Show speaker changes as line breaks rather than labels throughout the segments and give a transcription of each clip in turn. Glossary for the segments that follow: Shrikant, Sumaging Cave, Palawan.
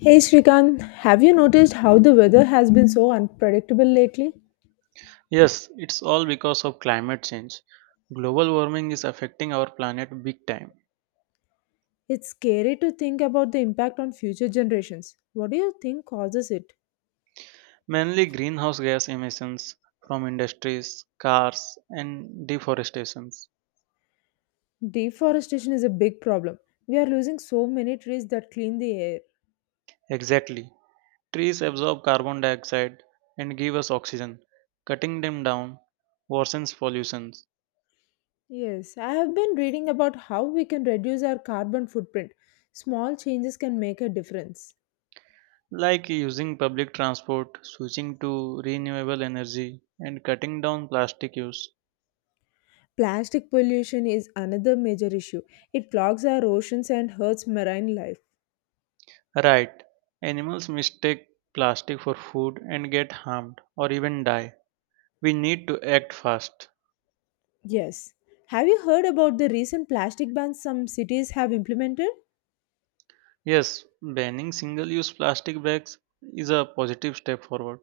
Hey Shrikant, have you noticed how the weather has been so unpredictable lately?
Yes, it's all because of climate change. Global warming is affecting our planet big time.
It's scary to think about the impact on future generations. What do you think causes it?
Mainly greenhouse gas emissions from industries, cars, and deforestations.
Deforestation is a big problem. We are losing so many trees that clean the air.
Exactly. Trees absorb carbon dioxide and give us oxygen. Cutting them down worsens pollution,
Yes, I have been reading about how we can reduce our carbon footprint. Small changes can make a difference.
like using public transport, switching to renewable energy, and cutting down plastic use.
Plastic pollution is another major issue. It clogs our oceans and hurts marine life.
Right. Animals mistake plastic for food and get harmed or even die. We need to act fast.
Yes. Have you heard about the recent plastic bans some cities have implemented?
Yes, banning single use plastic bags is a positive step forward.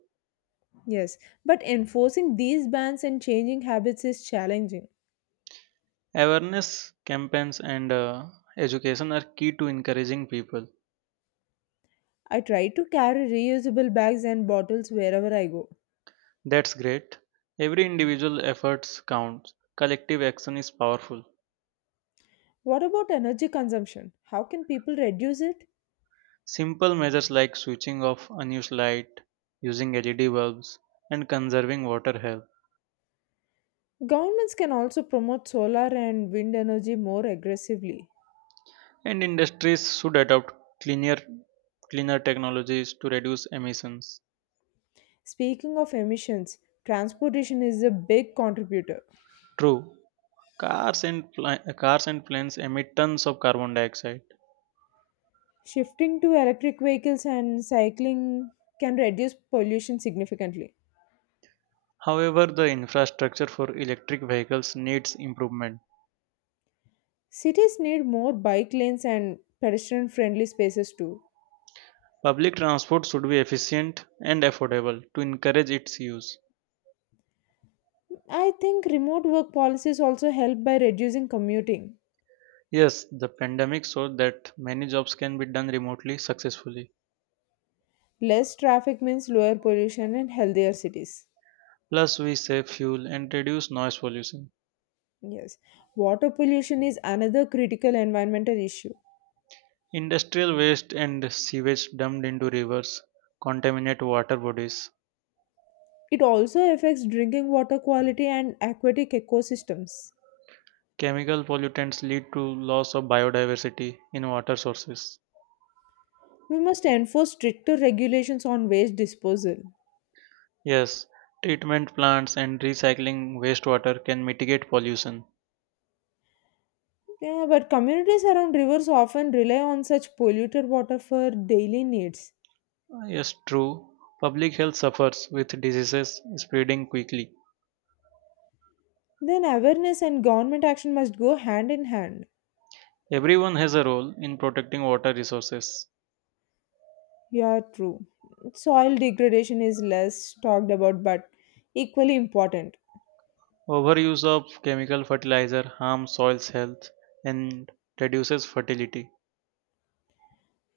Yes. But enforcing these bans and changing habits is challenging.
Awareness campaigns and education are key to encouraging people.
I try to carry reusable bags and bottles wherever I go.
That's great. Every individual efforts counts. Collective action is powerful.
What about energy consumption? How can people reduce it?
Simple measures like switching off unused light, using LED bulbs, and conserving water help.
Governments can also promote solar and wind energy more aggressively.
And industries should adopt cleaner cleaner technologies to reduce emissions.
Speaking of emissions, transportation is a big contributor.
True, cars and planes emit tons of carbon dioxide.
Shifting to electric vehicles and cycling can reduce pollution significantly.
However, the infrastructure for electric vehicles needs improvement.
Cities need more bike lanes and pedestrian friendly spaces too.
Public transport should be efficient and affordable to encourage its use.
I think remote work policies also help by reducing commuting.
Yes, the pandemic showed that many jobs can be done remotely successfully.
Less traffic means lower pollution and healthier cities.
Plus, we save fuel and reduce noise pollution.
Yes. Water pollution is another critical environmental issue.
Industrial waste and sewage dumped into rivers contaminate water bodies.
It also affects drinking water quality and aquatic ecosystems.
Chemical pollutants lead to loss of biodiversity in water sources.
We must enforce stricter regulations on waste disposal.
Yes, treatment plants and recycling wastewater can mitigate pollution.
Yeah, but communities around rivers often rely on such polluted water for daily needs.
Yes, true. Public health suffers with diseases spreading quickly.
Then awareness and government action must go hand in hand.
Everyone has a role in protecting water resources.
Yeah, true. Soil degradation is less talked about but equally important.
Overuse of chemical fertilizer harms soil's health and reduces fertility.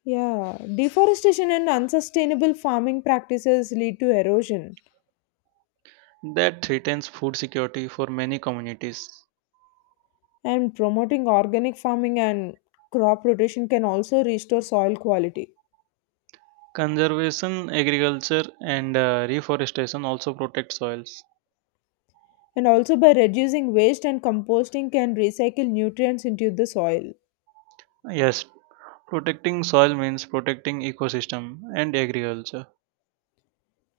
Yeah, deforestation and unsustainable farming practices lead to erosion,
That threatens food security for many communities.
and promoting organic farming and crop rotation can also restore soil quality.
Conservation, agriculture, and reforestation also protect soils.
And also, by reducing waste and composting, can recycle nutrients into the soil,
Yes, protecting soil means protecting ecosystem and agriculture.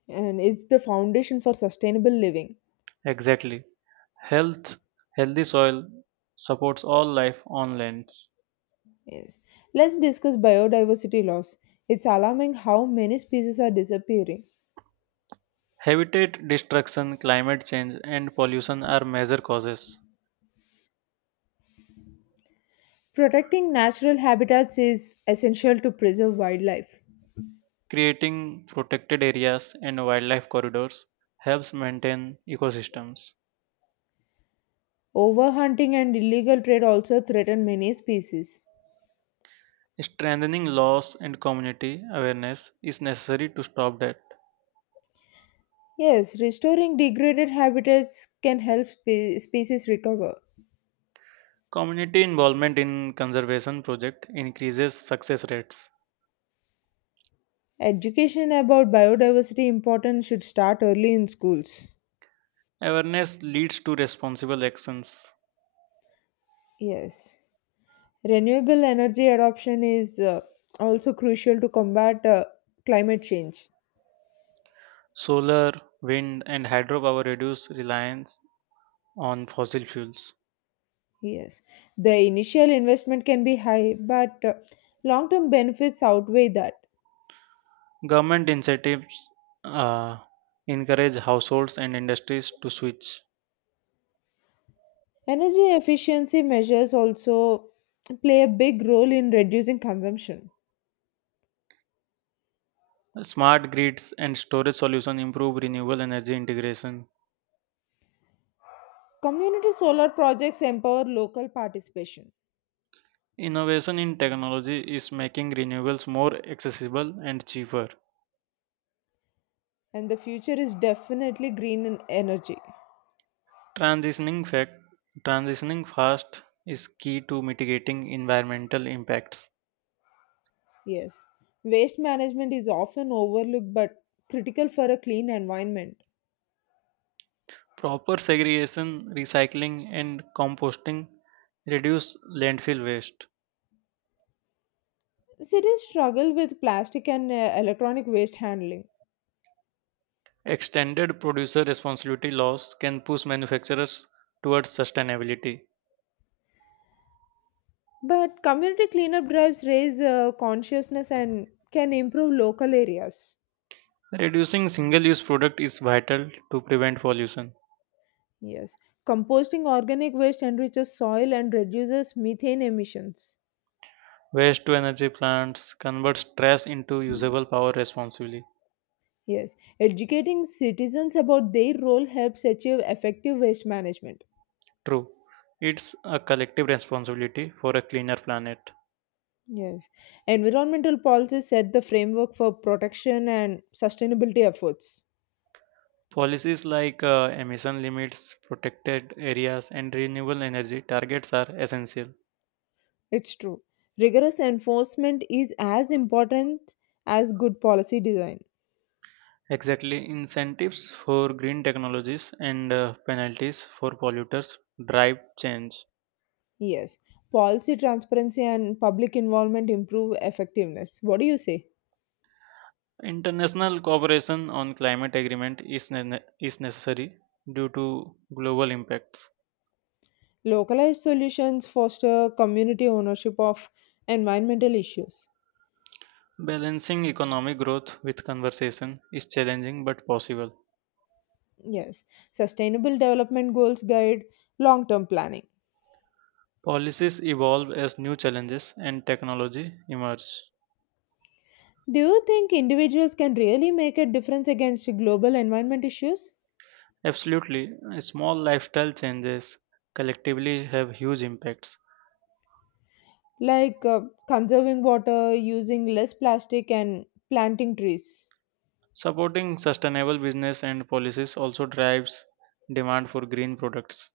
and it's the foundation for sustainable living.
Exactly. Health, healthy soil supports all life on lands.
Yes. Let's discuss biodiversity loss. It's alarming how many species are disappearing.
Habitat destruction, climate change, and pollution are major causes.
Protecting natural habitats is essential to preserve wildlife.
Creating protected areas and wildlife corridors helps maintain ecosystems.
Overhunting and illegal trade also threaten many species.
Strengthening laws and community awareness is necessary to stop that.
Yes, restoring degraded habitats can help species recover.
Community involvement in conservation projects increases success rates.
Education about biodiversity importance should start early in schools.
Awareness leads to responsible actions.
Yes. Renewable energy adoption is also crucial to combat climate change.
Solar, wind, and hydropower reduce reliance on fossil fuels.
Yes, the initial investment can be high, but long-term benefits outweigh that.
Government incentives uh, encourage households and industries to switch.
Energy efficiency measures also play a big role in reducing consumption.
Smart grids and storage solutions improve renewable energy integration.
Community solar projects empower local participation,
Innovation in technology is making renewables more accessible and cheaper.
and the future is definitely green in energy.
Transitioning, fact, transitioning fast is key to mitigating environmental impacts.
Yes, waste management is often overlooked but critical for a clean environment.
Proper segregation, recycling, and composting reduce landfill waste.
Cities struggle with plastic and electronic waste handling.
Extended producer responsibility laws can push manufacturers towards sustainability.
But community cleanup drives raise consciousness and can improve local areas.
Reducing single use product is vital to prevent pollution.
Yes. Composting organic waste enriches soil and reduces methane emissions.
Waste to energy plants converts trash into usable power responsibly.
Yes. Educating citizens about their role helps achieve effective waste management.
True. It's a collective responsibility for a cleaner planet.
Yes. Environmental policies set the framework for protection and sustainability efforts.
Policies like emission limits, protected areas, and renewable energy targets are essential.
It's true. Rigorous enforcement is as important as good policy design.
Exactly, incentives for green technologies and penalties for polluters drive change.
Yes, policy transparency and public involvement improve effectiveness. What do you say?
International cooperation on climate agreement is necessary due to global impacts.
Localized solutions foster community ownership of environmental issues.
Balancing economic growth with conversation is challenging but possible.
Yes, sustainable development goals guide long term planning.
Policies evolve as new challenges and technology emerge.
Do you think individuals can really make a difference against global environment issues
Absolutely, small lifestyle changes collectively have huge impacts.
like conserving water, using less plastic, and planting trees?
Supporting sustainable business and policies also drives demand for green products.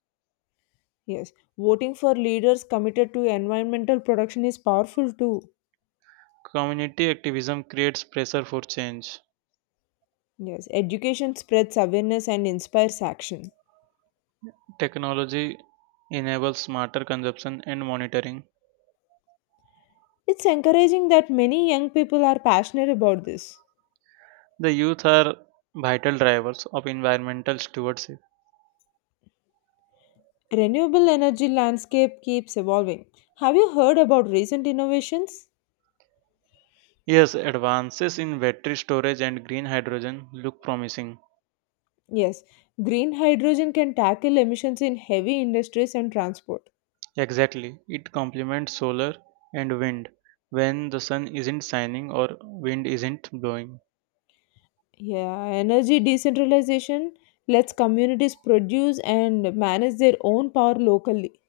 Yes, voting for leaders committed to environmental production is powerful too.
Community activism creates pressure for change.
Yes, education spreads awareness and inspires action.
Technology enables smarter consumption and monitoring.
It's encouraging that many young people are passionate about this.
The youth are vital drivers of environmental stewardship.
Renewable energy landscape keeps evolving. Have you heard about recent innovations?
Yes, advances in battery storage and green hydrogen look promising.
Yes, green hydrogen can tackle emissions in heavy industries and transport.
Exactly. It complements solar and wind when the sun isn't shining or wind isn't blowing.
Yeah, energy decentralization lets communities produce and manage their own power locally.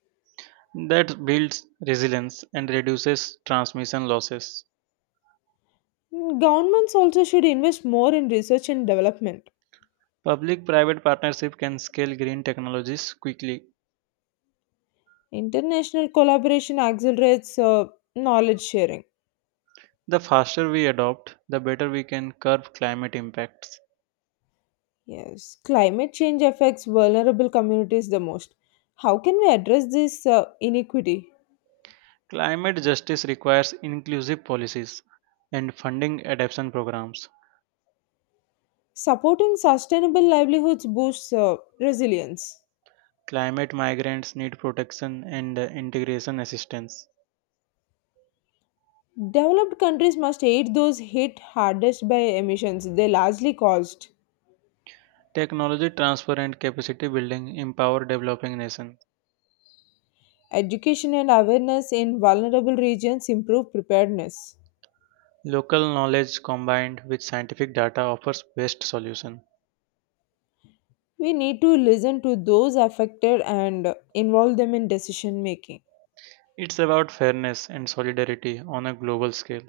That builds resilience and reduces transmission losses.
Governments also should invest more in research and development.
Public private partnership can scale green technologies quickly.
International collaboration accelerates knowledge sharing.
The faster we adopt, the better we can curb climate impacts.
Yes, climate change affects vulnerable communities the most. How can we address this inequity?
Climate justice requires inclusive policies and funding adaptation programs.
Supporting sustainable livelihoods boosts resilience.
Climate migrants need protection and integration assistance.
Developed countries must aid those hit hardest by emissions they largely caused.
Technology transfer and capacity building empower developing nations.
Education and awareness in vulnerable regions improve preparedness.
Local knowledge combined with scientific data offers best solution.
We need to listen to those affected and involve them in decision making.
It's about fairness and solidarity on a global scale.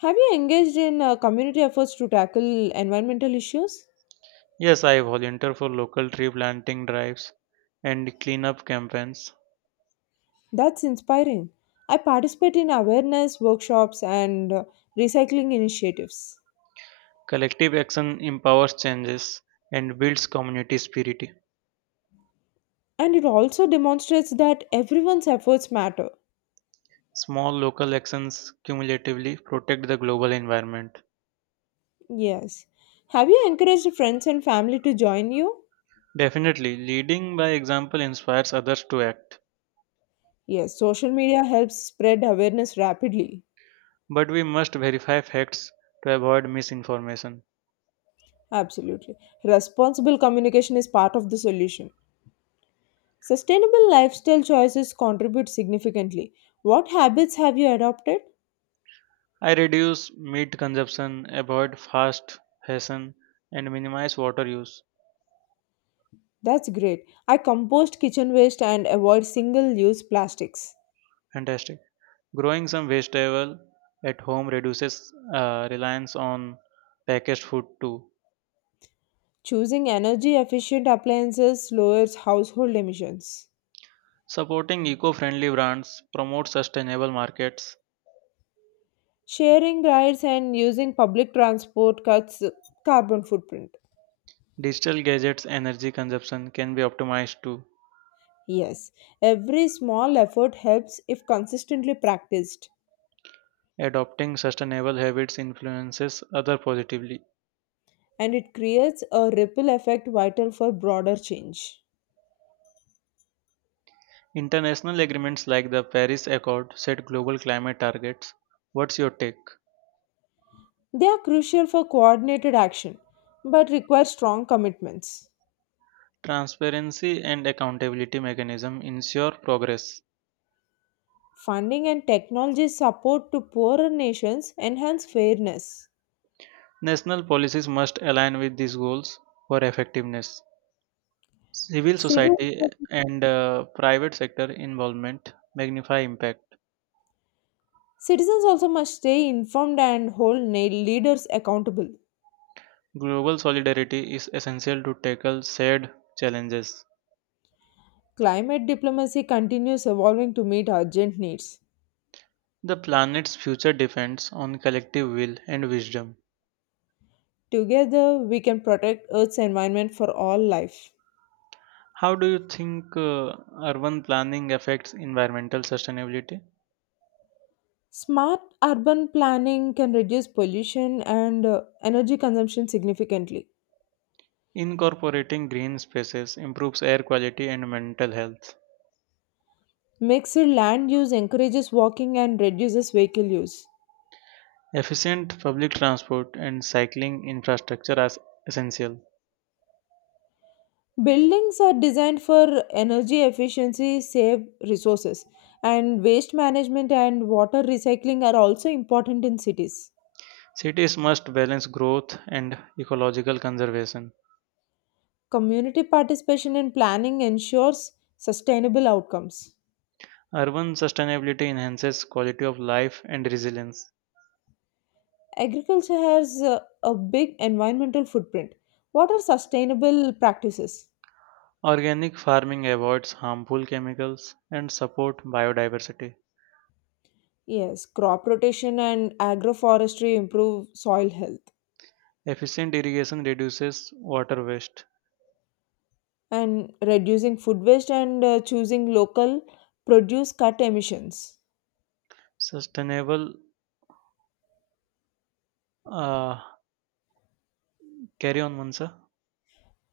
Have you engaged in community efforts to tackle environmental issues?
Yes, I volunteer for local tree planting drives and cleanup campaigns.
That's inspiring. I participate in awareness workshops and recycling initiatives.
Collective action empowers changes and builds community spirit.
And it also demonstrates that everyone's efforts matter.
Small local actions cumulatively protect the global environment.
Yes. Have you encouraged friends and family to join you?
Definitely, leading by example inspires others to act.
Yes, social media helps spread awareness rapidly.
But we must verify facts to avoid misinformation.
Absolutely. Responsible communication is part of the solution. Sustainable lifestyle choices contribute significantly. What habits have you adopted?
I reduce meat consumption, avoid fast fashion, and minimize water use.
That's great. I compost kitchen waste and avoid single use plastics.
Fantastic. Growing some vegetable at home reduces reliance on packaged food too.
Choosing energy efficient appliances lowers household emissions.
Supporting eco-friendly brands promotes sustainable markets.
Sharing rides and using public transport cuts carbon footprint.
Digital gadgets energy consumption can be optimized too.
Yes, every small effort helps if consistently practiced,
Adopting sustainable habits influences other positively.
and it creates a ripple effect vital for broader change.
International agreements like the Paris Accord set global climate targets. What's your take?
They are crucial for coordinated action but require strong commitments.
Transparency and accountability mechanism ensure progress.
Funding and technology support to poorer nations enhance fairness.
National policies must align with these goals for effectiveness. Civil
Civil
society and private sector involvement magnify impact.
Citizens also must stay informed and hold leaders accountable.
Global solidarity is essential to tackle shared challenges.
Climate diplomacy continues evolving to meet urgent needs.
The planet's future depends on collective will and wisdom.
Together, we can protect Earth's environment for all life.
How do you think urban planning affects environmental sustainability?
Smart urban planning can reduce pollution and energy consumption significantly.
Incorporating green spaces improves air quality and mental health.
Mixed land use encourages walking and reduces vehicle use.
Efficient public transport and cycling infrastructure are essential.
Buildings are designed for energy efficiency, save resources, and waste management and water recycling are also important in cities.
Cities must balance growth and ecological conservation.
Community participation in planning ensures sustainable outcomes.
Urban sustainability enhances quality of life and resilience.
Agriculture has a big environmental footprint. What are sustainable practices?
Organic farming avoids harmful chemicals and support biodiversity.
Yes, crop rotation and agroforestry improve soil health,
Efficient irrigation reduces water waste.
and reducing food waste and choosing local produce cut emissions.
Sustainable, uh, carry on, Mansa.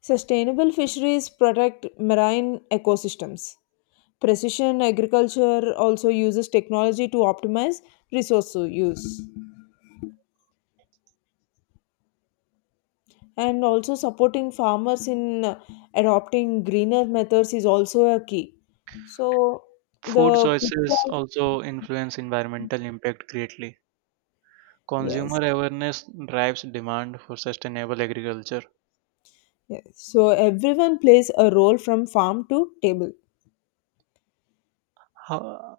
Sustainable fisheries protect marine ecosystems. Precision agriculture also uses technology to optimize resource use. And also, supporting farmers in adopting greener methods is also a key. So,
Food
the
choices also influence environmental impact greatly.
yes,
Consumer awareness drives demand for sustainable agriculture.
yes. So, everyone plays a role from farm to table.
How,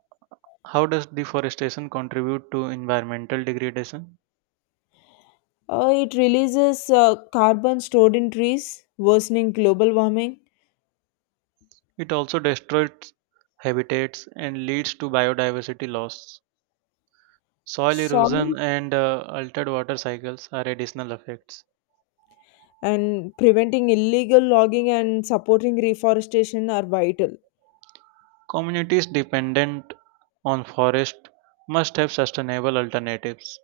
how does deforestation contribute to environmental degradation?
It releases carbon stored in trees, worsening global warming.
It also destroys habitats and leads to biodiversity loss. Soil erosion
Soil
and altered water cycles are additional effects.
and preventing illegal logging and supporting reforestation are vital.
Communities dependent on forest must have sustainable alternatives.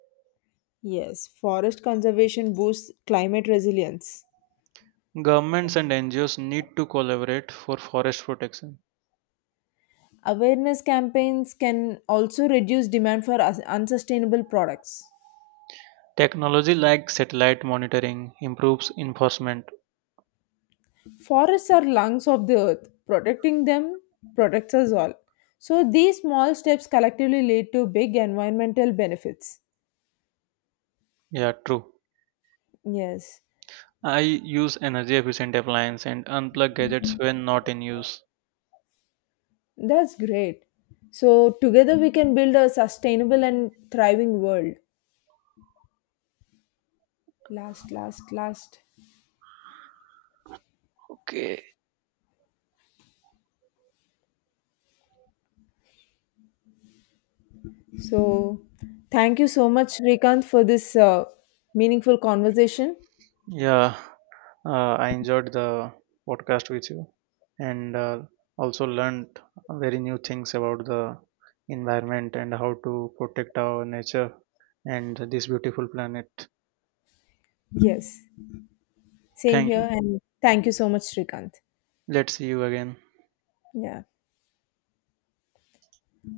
Yes, forest conservation boosts climate resilience.
Governments and NGOs need to collaborate for forest protection.
Awareness campaigns can also reduce demand for unsustainable products.
Technology like satellite monitoring improves enforcement.
Forests are lungs of the earth. Protecting them protects us all. So these small steps collectively lead to big environmental benefits.
Yeah, true.
Yes,
I use energy efficient appliances and unplug gadgets when not in use.
that's great. So together we can build a sustainable and thriving world. Last.
Okay.
So thank you so much Shrikant for this meaningful conversation.
Yeah, I enjoyed the podcast with you and also learned very new things about the environment and how to protect our nature and this beautiful planet.
Yes, same
Thank you.
here, and thank you so much Shrikant.
Let's see you again.
Yeah.